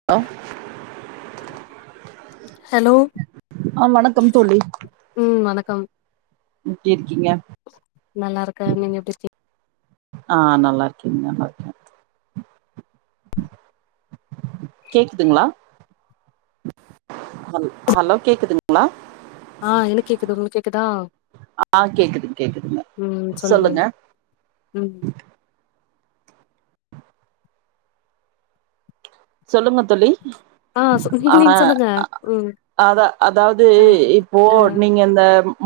[inaudible] Hello ஆ வணக்கம் தோழி ம் வணக்கம் எப்டி இருக்கீங்க? நல்லா இருக்க நீங்க எப்டி இருக் ஆ நல்லா இருக்கே நல்லா இருக்கே கேக்குதுங்ளா? ஹல் ஹலோ கேக்குதுங்ளா? ஆ எனக் கேக்குது உங்ளுக்கு கேக்குதா? ஆ கேக்குது கேக்குதுங்க சொல்லுங்க ம் சொல்லுங்க தோழி ஆ சொ நீங்க ஆ நீங்க சொல்லுங்க ம் அத அதாவுது ஆ இப்போ ஆ நீங்க இந்த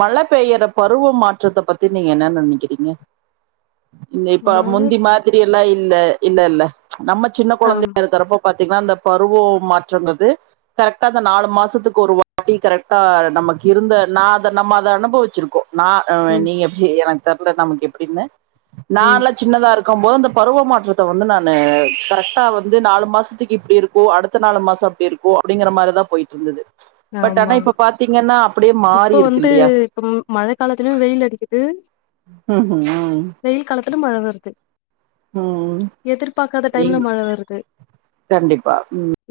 மழ பெய்யுற பருவ மாற்றத்த பத்தி நீங்க என்ன நெனைகிறீங்க இந்த இப்போ மழ முந்தி மாதிரில்லா இல்ல இல்லல்ல நம்ம சின்ன கொழந்தையா ஆமா இருக்குறப்போ பாத்தீங்கன்னா இந்த பருவோ மாற்றங்குறது கரெக்டா அந்த நாலு மாசத்துக்கு ஒரு வாட்டி கரெக்டா நமக்கு இருந்த நா அந்த நம்ம அத அனுபவிச்சிருக்கோ நா ம் நீங்க எப்படி எனக்கு தெர்ல நமக்கு எப்டினு ம் நால சின்னதா இருக்குபோது அந்த பருவ மாற்றத்த வந்து நானு கரெக்டா வந்து நாலு மாசத் இப்டி இருக்கு அடுத்த நாலு மாசோ அப்டி இருக்கு அப்டிங்கிற மாரிதா போயிட்டு இருந்துது பட் ஆனா ஆமா இப்ப பாத்தீங்கன்னா அப்டியே மாறி இருக்கு இல்லியா ம் மழ காலத்துலயு வெயில் அடிக்கிது உ வெயில் காலத்துல மழ வருது உ எதிர்பாக்காத டைம்ல மழ வருது கண்டிப்பா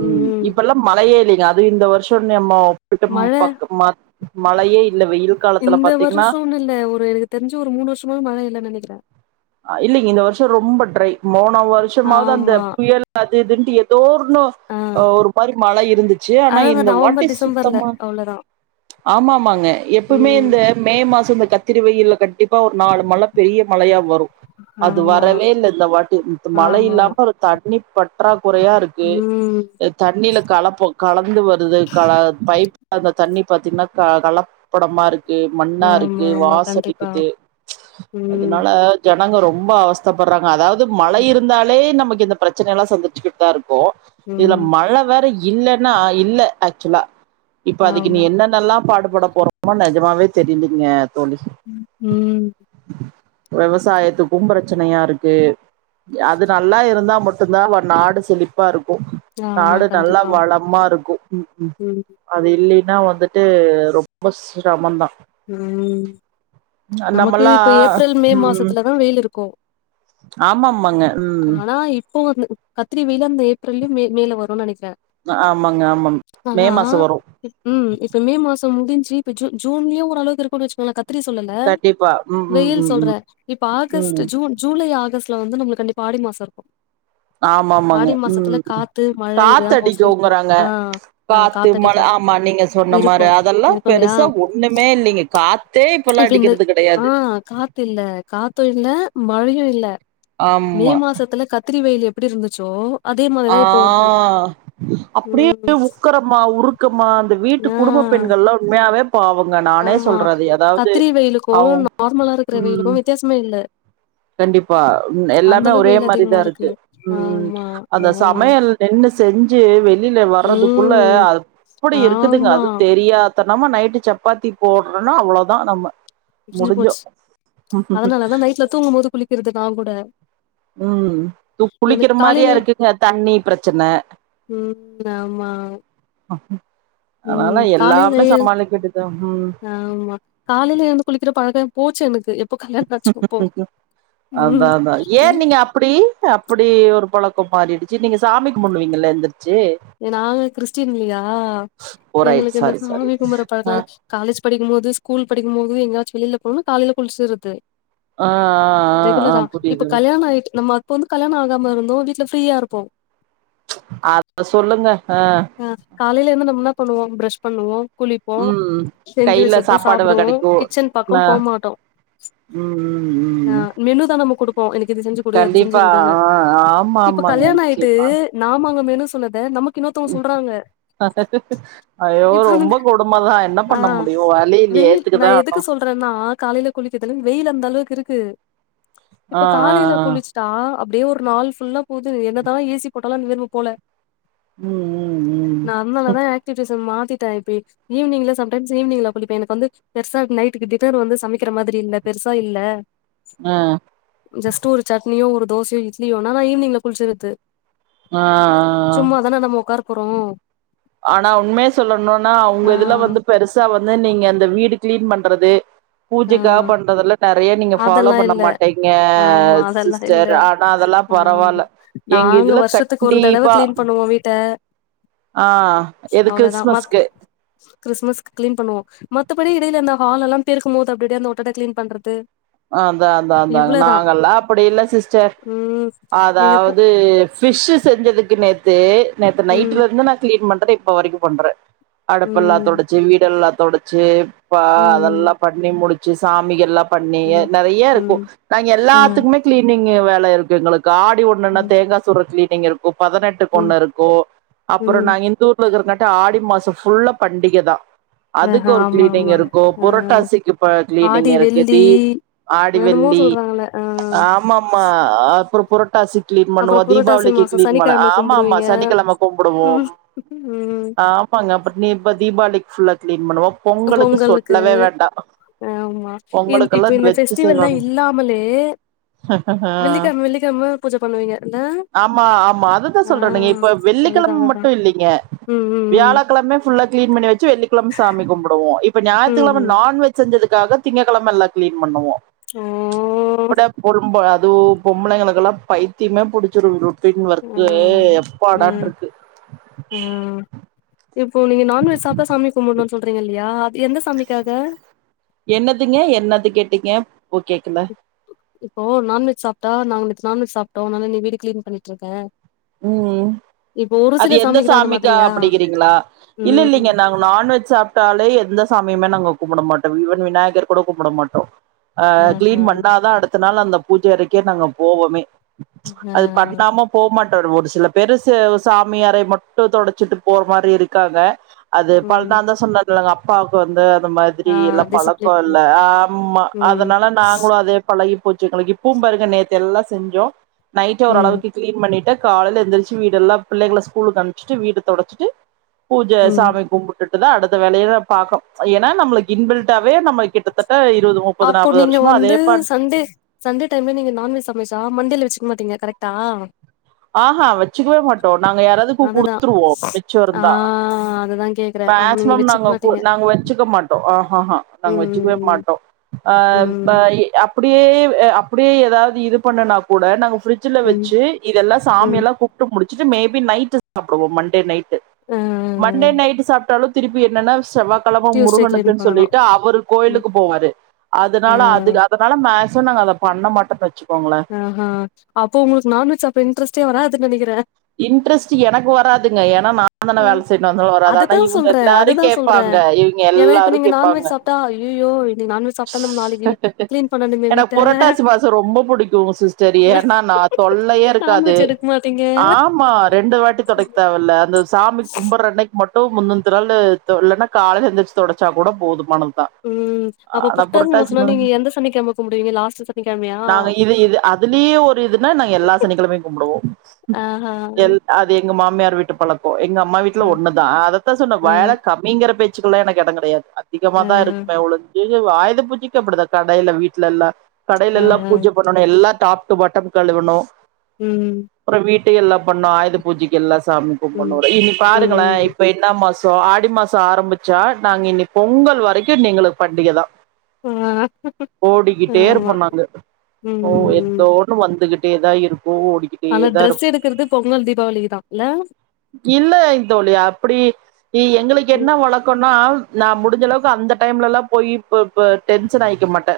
ம் இப்பெல்லா மழையே இல்லிங்க அது இந்த வருஷோ நெம்மோ வீட்டு மழ பக்கோ மழ மழையே இல்ல வெயில் காலத்துல இந்த பாத்தீங்கன்னா வருஷோனு இல்ல ஒரு எனக்கு தெரிஞ்சு ஒரு மூணு வருஷ்ஷமா மழ இல்லனு நெனைக்கிறே அ இல்லிங்க இந்த வருஷோ ரொம்ப ட்ரை மோனு வருஷமாது அந்த ஆமா புயல் அது இதுன்ட்டு ஏதோ ஒரு னோ ஆ ஒரு மாரி மழ இருந்துச்சி ஆனா அதாதா இந்த நவம்பர் வாட்டி டிசம்பர்ல சுத்தமா அவ்ளோதா ஆமாமாங்க எப்பமே ம் இந்த மே மாசோ இந்த கத்திரி வெயில்ல கண்டிப்பா ஒரு நாலு மழ பெரிய மழையா வரு அது ஆமா வரவே இல்ல இந்த வாட்டி மழ ஆமா இல்லாம ஒரு தண்ணி பற்றாக்குறையா இருக் ம் ஏ தண்ணியில கலப்பு கலந்து வருது கல பைப் அந்த தண்ணி பாத்தீங்கனா கல கலபடமா இருக்கு ஏய் மண்ணா ஆமா இருக்கு ஆமா வாசோ கண்டிப்பா அடிக்குது ப்ச் ம் அதுனால ஜனங்க ரொம்ப அவஸ்தப்படுறாங்க அதாவது மழ ம் இருந்தாலே இப்பயே நமக்கு இந்த பிரச்சன எல்லா சந்திச்சிக்கிட்டுதா இருப்போ இதுல ம், மழை வேற இல் இல்லன்னா இல்ல ஆக்சோவலா இப்ப அதுக்கு நீ ஆமா என்னனெல்லா பாடுபட போறோ ஆமா நெஜமாவே தெரியிலிங்க தோழி உ விவசாயத்துக்கு பிரச்சனையா இருக்கு அது நல்லா இருந்தா மட் டுந்தா நாடு செழிப்பா இருக்கு ஆமா நாடு நல்லா கண்டிப்பா வளமா இருக்கு ம் அது இல்லினா வந்துட்டு ரொம்ப சிரமந்தா உ நமக்கு நம்மல்லா இப்ப ஏப்ரல் மே மாசத்துலதா வெயிலு இருக்கு ஆமா மாங்க ஆனா இப்போ வந் கத்திரி வெயிலு அந்த ஏப்ரலயோ மேல வருனு நெனைக்கிற ஆமாங்க ஆமாங்க மே மாசோ வரு உ இப்போ மே மாசோ முடிஞ்சி இப்ப ஜூ ஜூன்லயு ஓரளவுக்கு இருக்குனு வச்சுக்கோங்க கத் ரி சொல்லல கண்டிப்பா ம் ம் வெயில் ம் ம் சொல்றேன் இப்ப ஆகஸ்ட் ம் ஜூன் ஜூலை ஆகஸ்ட்ல வந்து நமக்கு கண்டிப்பா ஆடி மாசோ இருக்கு ஆமாமாங்க ஆடி உ மாசத்துல காத்து மழ இதுதா காத்தடிக்கு மோஸ்ட்லி இருக்கு ங்குறாங்க ஆ ஆ காத்து காத்தடிக்கு மழ ஆமா நீங்க சொன்ன இருக்கு மாரி அதெல்லா இருக்கு இல்லையா பெருசா ஒண்ணுமே இல்லைங்க காத் தே இப்பல்லா இப்ப இந்த அடிக்கறது ஆ கடையாது காத்து இல்ல காத்து இல்ல மழையு இல்ல மே ஆமா மாசத்துல கத்திரி வெயில் எப்டி இருந்துச்சோ அதே ஆ மாரிதா இப்போ இருக்கு அப்டியே ம் உக்கரமா உருக்கமா அந்த வீட்டு ஆ குடும்ப பெண்கள்லா உண்மையாவே பாவங்க நானே ஆமா சொல்றது அதாவது கத்திரி வெயிலுக்கு அவ் நார்மலா இருக்கிற ம் வெயிலுக்கு வித்யாசமே இல்ல கண்டிப்பா அந்த எல்லாமே அளவுக்கு ஒரே வெயில் மாரி அதிகமா தா இருக்கு ம் ஆமா ஆ அந்த சமையல் ரெண்டு செஞ்சு வெளில வர்றதுக்குள்ள ம் அப்புடி இருக்குதுங்க ஆமா அது தெரியா தனமா நைட்டு சப்பாத்தி போட்றோன அவ்ளோ தா நம்ம புரிஞ்சு முடிஞ்சோ போச்சு அதனால தா நைட்ல தூங்கும் போது குளிக்கறது நா கூட ம் குளிக்கிற எனக்கு மாரியா காலையிலயு இருக்குங்க தண்ணி பிரச்சன ம் ஆமா ம் அதனால எல்லாமே காலையிலயே சமாளிக்கட்டு தாங் ம் ஆமா காலைல எழுந்து குளிக்கற பழக்கம் போச்சு எனக்கு இப்போ கல்யாணம் ஆச்சு போ அதா ம் அதா ஏ நீங்க அப்டி அப்புடி ஒரு பழக்கம் மாறிடுச்சு நீங்க சாமி கும்புடுவிங்கள எந்துருச்சு நாங்க கிறிஸ்டின் இல்லையா ஓ ரைட் எங்களுக்கு இந்த சாரி சாரி சாமி கும்பற ஆ பழக்கலாயில்ல காலேஜ் படிக்கும் போது ஸ்கூல் படிக்கும் போது எங்கயாச்சு வெளில போனு காலையில குளிச்சுறது ஆ ஆ ரெகுலரா ஆ இப்ப புரியுது கல்யாணம் ஆயிட் நம்ம அப்ப வந்து கல்யாணம் ஆகாம இருந்தோ வீட்ல ஃப்ரீயா இருப்போ அத சொல்லுங்க அ ஆ காலைல எழுந்து நம்ம என்னா பண்ணுவோ பிரஷ் பண்ணுவோ குளிப்போ ம் செஞ்சு கையில வச்சிருந்தா சாப்பாடு சாப்டுவோ கெடைக்கு கிச்சன் ந பக்கம் போ மாட்டோ ம் ம் ம் மெனு தா நம்ம குடுப்போ எனக்கு இது செஞ்சு குடு அத செஞ்சு கண்டிப்பா குடுன்னு ஆ ஆமா இப்ப ஆமாங்க கல்யாணம் ஆயிட்டு நிச்சயமா நாம அங்க மெனு சொன்னத நமக்கு இன்னொருத்தொங்க சொல்றாங்க ஐயோ இப்ப வந்து ரொம்ப கொடும தா என்ன ஆ பண்ண முடியு வழி இல்லயே வெயில் ஏத்துக்குதா எதுக்கு ஆணு நா காலையில குளிக்கறது வெயில் அந்த அளவுக்கு இருக்கு ஆ இப்ப ஆ காலையில ஆ குளிச் சா அப்டியே ஒரு நாள் ஃபுல்லா போது என்னதா ஏசி போட்டாலு நெருப்பு போல ம் ம் ம் நா அதனால தா ஆக்டிவிட்டிஸ்ஸ மாத்திட்ட இப்பே ஈவினிங்ல சம் டைம்ஸ் ஈவினிங்ல குளிப்பே எனக்கு வந்து பெருசா நைட்டுக்கு டின்னர் வந்து சமைக்கிற மாதிரி இல்ல பெருசா இல்ல ஆ ஜஸ்ட் ஒரு சட்னியோ ஒரு தோச இட்லியோ நா ஈவினிங்ல குளிச்சிறது ஆ ஆ சும்மா தான நாம உட்கார போறோ ஆனா உண்மே சொல்லணுனா உங்க ஆ இதுல வந்து பெருசா வந்து நீங்க அந்த வீடு கிளீன் பண்றது ஆ பூஜைக்காக பண்றதெல்லா நறைய நீங்க ஃபாலோ அதெல்லா பண்ண இல்ல மாட்டீங்க ஆமா அதெல்லா இல்ல சிஸ்டர் ஆனா அதல்லா ஆமா பரவால்ல எங்க நாங்க இதுல வருஷத்துக்கு ஒரு தடவ கண்டிப்பா கிளீன் பண்ணுவோ வீட்ட ஆ எது கிறிஸ்தமஸ்க்கு கிறிஸ்தமஸ்கு க்ளீன் பண்ணுவோ மத்தபடி இடையில அந்த ஹால் எல்லா பெருக்கும்போது அப்டடியே அந்த ஓட்டட கிளீன் பண்றது அதா அதா அதா இவ்ளோதா நாங்கல்லா அப்படி இல்ல சிஸ்டர் ம் நீங்க பூ அதாவது ஃபிஷ் செஞ்சதுக்கு நேத்து நேத்து ம் நைட்ல இருந்து நா கிளீன் பண்ற இப்ப வரைக்கு பண்ற அடுப்பெல்லா ம் தொடச்சி வீடெல்லா தொடச்சி பா அதெல்லா ம் பண்ணி முடிச்சு சாமிகெல்லா பண் ணி ம் நறைய இருக்கு ம் நாங்க ஆ எல்லாத்துக்குமே கிளீனிங் வேல இருக்கு எங்களுக் காடி ஒண்ணுன்னா ம் தேங்கா சுடுர கிளீனிங் இருக்கு பதினெட்டுக்கு ம் ஒண்ணு இருக்கு அப்புறோ ம் நாங்க இந்தூர் [unintelligible] காட்டியு ஆடி மாசோ புல்லா பண்டிகதா அதுக்கு ஆஹா ஒரு ஆமா கிளீனிங் ஆமா இருக்கு ஆ புரட்டாசிக்கு ப்ப கிளீனிங் ஆடி இருக்கு வெள்ளி தீப் என்னென்னமோ ஆடிவெள்ளி சொல்றாங்கள ஆ ஆமாமா அப்றோப் புரட்டாசி கிளீன் அப்புறோ பண்ணுவோ புரட்டாசி தீபாவளிக்கு மாசோ கிளீன் பண்ண சனிக்கிழம ஆமா ஆமா கும்பிடுவீங்க சனிக்கெழம கும்புடுவோம் ம் ம் ஆம் ஆமாங்க அப்பட் நீப்ப தீபாவளிக்கு புல்லா கிளீன் பண்ணுவோ பொங்களுக்கு சொல்லவே வேண்டா ஆ ஆமா இந் பொங்கலுக்கெல்லா இப்ப இந்த ஃபெஸ்டிவல்லா இல்லாமலே ஹஹ வெள்ளிக்கிழம வெள்ளிக்கிழம பூஜ பண்ணுவீங்க இல்ல ஆமா ஆமா அதுதா ஆ சொல்றனேங்க இப்பப் அதுதா வெள்ளிக்கெழம அதுதா மட்டு இல்லைங்க ம் ம் வியாழக்கிழமையு ஃபுல்லா கிளின் பண்ணி வச்சு வெள்ளிக்கிழம சாமி கும்புடுவோ இப்ப ம் ஞாயித்துகிழம ம் நான்வெஜ் செஞ்சதுக்காகத் திங்ககெழம எல்லா கிளீன் பண்ணுவோ ஓ ம்ச் படாப் பொரும்ப அதூப் பொம்பளைைங்களுக்கெல்லா பைத்தியமே புடிச்சிரு ருட்டின் ஒர்க்கு ம் ம் எப்பாடான்ட்ருக்கு ம் இப்போ நீங்க நான்வெஜ் சாப்ட்டா சாமி கும்பிடணும்னு சொல்றீங்க இல்லயாப் எந்த சாமிக்காக என்னதுங்க என்னது கேட்டிங்க ஓ கேக்குல இப்போ நான்வெஜ் சாப்ட்டா நாங்க நேத்து நான்வெஜ் சாப்ட்டோ அதனால இன்னைக்கு வீடு கிளீன் பண்ணிட்ருக்கே ம் இப்போ ஒரு அது சில எந்த சாமிக்குதா அந்த சாமிக்கா மாதிரியா? அப்படிங்கிறீங்களா இல்ல ம் இல்லலைங்க நாங் ஓ நான்வெஜ் சாப்ட்டாலே எந்த சாமியுமே நாங்க கும்புடமாட்டோ இவன் விநாயகர் கூட கும்புடமாட்டோ அ ஆஹா கிளீன் பண்ணாதா அடுத்த நாள் அந்த பூஜை அறைக்கே நாங்க போவோமே ம்ச் ஆ அது பண்ணாம போமாட் ட்டர் ஒரு சில பேரு செ சாமி அறை மட்டு தொடச்சிட்டு போற மாரி இருக்காங்க அது பல் நா ம் தா சொன்னதுல்லங்க அப்பாவுக்கு வந்து அது மார் திரி ஆ எல்லா பழக்கோ டிசிப்ளின் இல்ல ம் ஆமா ம் அதனால நாங்களு அதேப் பழகி போச்சு எங்களுக்கு இப்பவு பாருங்க நேத்து எல்லா செஞ்சோ நைட் ம் ஓரளவுக்கு கிளீன் பண்ணிட்ட காலைல எழுந்திரிச்சு வீடெல்லா பிள்ளைங்கள ஸ்கூலுக்கு அனுச்சிட்டு வீடு தொடச்சிட்டு பூஜ ம் சாமி கும்புட் டுட்டுதா தா அடுத்த வேலையதா பாக்கு ம்ச் ஏனா நம்மளுக்கு இன்பில்டவே நம்ம கிட்டத் தட்ட இருபது முப்பது அப்போ நாப்பது நீங்க வருஷமா அதே பாட் வந்து சண்டே டைம்ல நீங்க நான்வெஜ் சமைச்சா மண்டேல வச்சுக்க மாட்டீங்க கரெக்டா ஆ ஹா வச்சுக்கவே மாட்டோ நாங்க யாராதுக்கு அதுதா குடுத்துருவோ மிச்சோ இருந்தா ஆ அதுதா கேக்குறே ஆமா நீங்க மேக்சிமம் வச்சுக்க நாங்க கு மாட்டீங்க நாங்க வச்சுக்க மாட்டோ ஆ ஆஹா ம் நாங்க வச்சுக்கவே ம் மாட்டோ அ ம் ப எ அப்படியே எ [unintelligible] அப்படியே ஏதாவது இது பண்ணுனா கூட நாங்க ஃபிரிட் ஜ்ஜுல ம் வச்சு இதெல்லா சாமி ம் எல்லா கூப்ட்டு முடிச்சிட்டு மேபி நைட்டு சாப்பிடுவோ மண்டே நைட்டு ஆ மண்டே நைட்டு சாப்ட்டாலு திருப்பி என்னன்னா செவ்வாக் கழம டியூஸ்டே கிளீன் முருகனுக்குன்னு பண்ணனு சொல்லிட்டு அவர் ம் கோயிலுக்கு போவாரு ஆ அதனால அது ஆத் அதனால மேக்ஸிமம் நாங்க அத பண்ண மாட்டேன்னு வச்சுக்கோங்கள ஆஹ அப்ப உங்களுக்கு நான்வெஜ் சாப்புற இன்டரஸ்டே வராது நெனைக்கிறே இன்ட்ரெஸ்ட்டூ எனக்கு வராதுங்க ஏன்னா நா நா தான வேல செய்யணு வந்தது வராத ஆனா அதுதா இவங்க சொல்றே எல்லாரு அதுதா சொல்றே கேப்பாங்க இவங்க ஏன்னா இப்ப எல்லாரு நீங்க கேப்பாங்க நான்வெஜ் சாப்ட்டா ஐயையோ இன்னைக்கு நான்வெஜ் சாப்ட்டா நம்ம நாளைக்கு கிளீன் பண்ணணுமே எனக்கு வீட்ட புரட்டாசு பாசோ ரொம்ப பிடிக்குங் சிஸ் செரி ஏன்னா நா தொல்லையே இருக்காது நான்வெஜ் எடுக்க மாட்டீங்க ஆமா ரெண்டு வாட்டி தொடைக் தேவல்ல அந்த சாமி கும்பரன்னைக் மட்டும் முன்ன திநாள் தொழு இல்லன்னா கால்ல எந்திரிச்சு தொடச்சா கூட போதுமானதுதா ம் அப்ப ஆனா புரட்டாசி மாசம்லா மா நீங்க எந்த சனிக்கிழம கும்புடுவிங்க லாஸ்ட் சனிக்கிழமயா அதுலயு ஒரு இதுனா நா எல்லா சனிக்கிழமயு கும்புடுவோ ஆ ஹ அது எங்க மாமியார் வீட்டு பழக்க எங்க அம்மா வீட்டுல ஆ ஒண்ணுதா அதத்தா சொன்ன ஆ வேல கம் மீங்கிற பேச்சுக்கலா எனக்கு எடம் கெடையாது அதிகமா ஆ தா இருக்குமே ஒழிஞ்சி தியோ ஆயுத பூஜிக்கப்படிதா கடயில வீட்லல்லா கடயில ஆ எல்லா ஆ பூஜ பண் னுன்னு எல்லா டாப் டு பாட்டம் கழுவணு ம் அப்றொ வீட்டயு எல்லா பண்ணும் ஆயுத பூஜைக்கு எல்லா சாமிக்கு பண்ணு ம் இனி பாருங்களே ம் இப்ப என்ன மாச ஆடி மாச ஆரம்பிச்சா நாங்க இனி பொங்கல் வரைக்கு எங்களுக்கு பண்டிகதா ஆ ஆமா ஓடிக்கிட்டேருப்போணாங்க ஓ ம் ம் தோ னு வந்துகிட்டேதா இருக்கு ஓடிக் ஆனா ட்ரெஸ் எடுக்கறது பொங்கல் தீபாவளிக்கு தா இல்ல இல்லைங் தோழி அப்டி ஏய் எங்களுக்கு ம் என்ன வழக்கம்னா நா முடிஞ்ச அளவுக்கு அந்த டைம்லல்லா போயி ப டென்ஷன் ஆயிக்க மாட்டே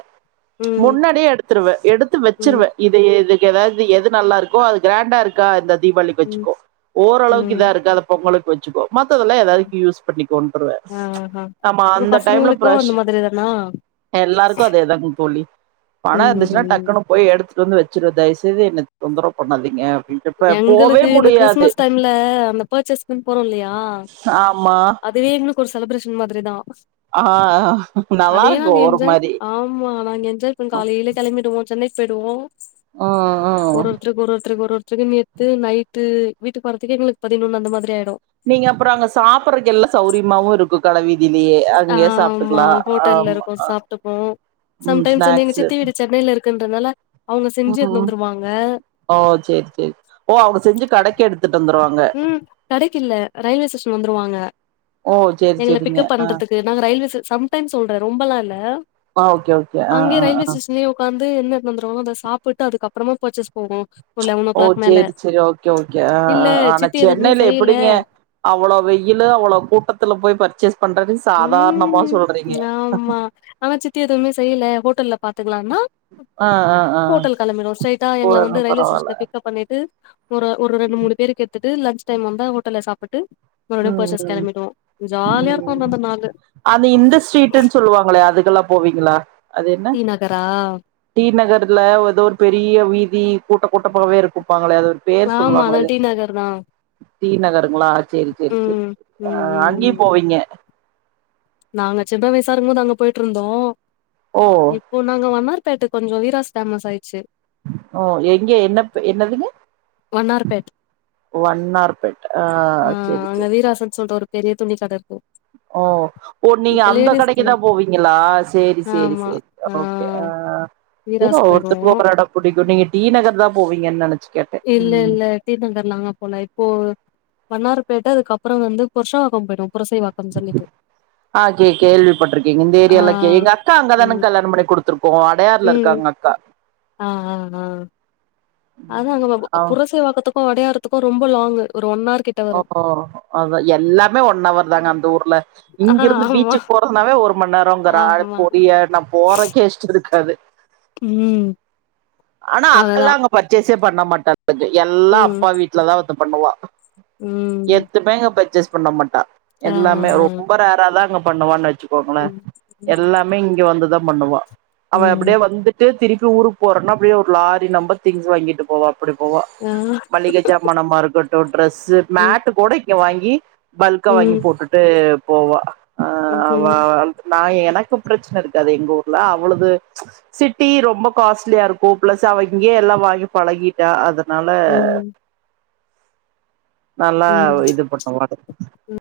ம் முன்னாடியே எடுத்துருவே எடுத்து ம் வச்சிருவே இது எது எதாது எது நல்லா இருக் கு அது க்ராண்டா இருக்கா இந்தா தீபாவளிக்கு ம் வச்சுக்கோ ஓரளவுக்கு ம் இதா இருக்கா அத பொங்கலுக்கு வச்சுக்கோ மத்ததெல்லா ம் எதாதுக்கு யூஸ் பண்ணிக்கோன்ருவே ஆஹா நம்ம இப்ப அந்த டைம்ல பசங்களுக்கு பிரஸ்ச அந்த மாதிரி தானா எல்லாருக்கு அதேதா தோழி பண ம் ம் இருந்துச்சுன்னா ம் டக்குனு போய் எடுத்துட்டு வந்து வச்சுற தயவு செய்து என்ன தொந்தரவு பண்ணாதீங்க அப்டின்னு எங்களுக்கு இந்த கிறிஸ்மஸ் டைம்ல அந்த பர்ச்சேஸ்குன் போறோ இல்லயா ஆமா. அதுவே எங்களுக்கு ஒரு செலிப்ரேஷன் மாதிரி தா ஆ அதே நாங்க நல்லாருக்கும் ஒரு என்ஜாய் மாரி. ஆமா நாங்க என்ஜாய் காலையிலே கெளம்பிடுவோ சென்னைக்கு போயிடுவோ ஓ ஒரு ஒருத்தருக்கு ஒரு ஒருத்தருக்கு ஒரு ஒருத்தருக்கு நேத்து நைட்டு வீட்டுக்கு போறதுக்கே எங்களுக்கு பதினொன்னு அந்த மாரி ஆயிடு நீங்க அப்றொ அங்க சாப்பறக்கு எல்லா சௌரியமாவு இருக்கு கடவீதிலயே அங்கயே ஆமா சாப்டுக்கலா ஹோட்டல்ல ஆம்மா இருக்கோ ஆ சாப்ட்டுப்போ ம் ஸ்நாக்ஸு இருக்கின்றதுநால்ல அவங்க செஞ்சு எடுத்து ம் வந்துருவாங்க ஓ சேரி சேரி ஓ அவங்க செஞ்சு கடைக்கு எடுத்துட்டு வந்துருவாங் ம் கடைக்குல்ல ரயில்வே ஸ்டேஷன் வந்துருவாங்க ஓ சேரி எங்கள சேரிங்க பிக்கப் ஆ பண்றதுக்கு நாங்க ரயில்வே ஸ்ஸ் சம் டைம் சொல்றே ரொம்பலா இல்ல ஆ ஓகே ஓகே ஆ அங்கே ஆ ரயில்வே ஆ ஸ்டேஷன் லயே ஒக்காந்து என்ன எடுத்து வந்துருவா அத சாப்பிட்டு அதுக்கப்புறமா பர்ச்சேஸ் போவோ ஒரு லெவன் ஓ கிளாக் மேல சேரி சேரி ஓகே ஓகே ஆ இல்ல ஆ ஆனா சித்தி எதுவுமே சென்னையில செய்யல எப்படிங்க அவ்ளோ வெயிலு அவ்வளோ கூட்டத்துல போய் பர்ச்சேஸ் பண்றது சாதாரணமா ம் சொல்றீங்க ஆமா ஆனா சித்தி எதுவுமே செய்யல ஹோட்டல்ல பாத்துக்கலானா ஆ ஆ ஆ ஹோட்டல் கெளம்பிடுவோ ஸ்ட்ரைட்டா எங்கள போறதுனா வந்து ரயில்வே பரவால்ல ஸ்டேஷன்ல பிக்கப் பண்ணிட்டு ஒரு ஒரு ரெண்டு மூணு பேருக்கு எடுத்துட்டு லன்ச் டைம் வந்தா ஹோட்டல்ல சாப்பிட்டுட்டு மறுபடியு ம் பர்ச்சேஸ் ம் கெளம்பிடுவோ ஜாலியா இருக்கு ம் அந்த அந்த நாளு அது இந்த ஸ்ட்ரீட்டுன் சொல்லுவாங்களே அதுக்கெல்லா போவீங்களா அது என்ன டீ நகரா டீ நகர்ல ஏதோ ஒரு பெரிய வீதி கூட்ட கூட்டமாவே இருக்கும்பாங்களே அது பேர் ஆமா அதா சொல்லுவாங்லது டி நகர் தா டி நகருங்ளா சேரி சேர் சேரி ம் ஆ ம் ம் அங்கியு ம் போவீங்க நாங்க சின்ன வயசா இருக்கும் போது அங்க போய்ட்ருந்தோ ஓ ஓ நாங்க வண்ணார் பேட்ட கொஞ்சோ வீராஸ் ஃபேமஸ் ஆயிர்ச்சு ஓ எங்கே என்னப் என்னதுங்க வண்ணார் பேட் ஓ வண்ணார் பேட்ட ஆ செரி செரி செர் ரசோ [unintelligible] டோரு பெரிய துணி கட இருக்கு ஓ ஓ நீ இப்ப அந்த கடைக்கு லேடிஸ்க்கெல்லா தா போவீங்களா சேரி சேரி ஆமா சேரி ஆ ஓகே ஆ செரி வீராஸ் ஒவ்வொர்த்தர்க்கு போயிடுவோ ஒவ்வொரு எடோ புடிக்கு நீங்க டி நகர் தா போவீங்கன் நெனச்சு கேட்டே இல்ல ம் இல்ல டி நகர் நாங்க போல இப்போ வண்ணார பேட்ட அதுக்கப்றோ வந்து புர்ஷவாக்கோ போய்டுவோ புரசை வாக் ஆ கே கேள்விப்பட்ருக்கேங்க இந்த ஆ ஏரியால்லா கே எங்க அக்கா அங்க ம் தானங் கல்யாணம் பண்ணி குடுத் துருக்கோ அடையார்ல இருக்கா எங் அக்கா ம் ம் ம் அதா ம் அங்க பாப்போ அ அவ புரசை வாக்கத்துக்கு அடையாறத்துக்கு ரொம்ப லாங்கு ஒரு ஒன் ஆர் கிட் ஓ ஓ அதா எல்லாமே ஒன் அவர் தாங்க அந்த ஊர்ல ஆ இங்கிருந்து ஆமா பீச்சுக் போறதுனாவே ஒரு மண் நேரோங்கறா ஆமா பொடிய நா போறக்கே இஷ்டோ இருக்காது ம் ஆனா அதுதா அக்கல்லா அங்க பர்ச்சேஸே பண்ண மாட்டாங்குது எல்லா ம் அப்பா வீட்ல தா வந்து பண்ணுவா ம் எத்துமே அங்க பர்ச்சேஸ் பண்ண மாட்டா ஆ எல்லாமே ஆ ரொம்ப ரேரா தான்ங்க பண்ணுவானு வெச்சுக்கோங்ளே ம் ம் எல்லாமே இங்க வந்து தா பண்ணுவா அவ ம் அப்டியே வந்து ட்டு திருப்பி ஊருக் போறன்னா அப்டியே ஒரு லாரி நெம்ப திங்ஸ் வாங்கிட்டு போவா அப்டி போவா ஆ மள்ளிக ஜாமானமா இருக்கட்டு ட்ரஸ்ஸு ம் மேட்டு கூட இங்க வாங்கி பல்கா வாங்கி ம் போட்டுட் டு போவா அ அவ ம் வ நா எனக்கு பிரச்சன இருக்காது எங்க ஊர்ல அவளது சிட்டி ரொம்ப காஸ்ட்லியா இருக் கு பிளஸ் அவ இங்கியே எல்லா வாங்கி பழகிட்டா அதுனால ம் நல்லா ம் இது பண்ணுவா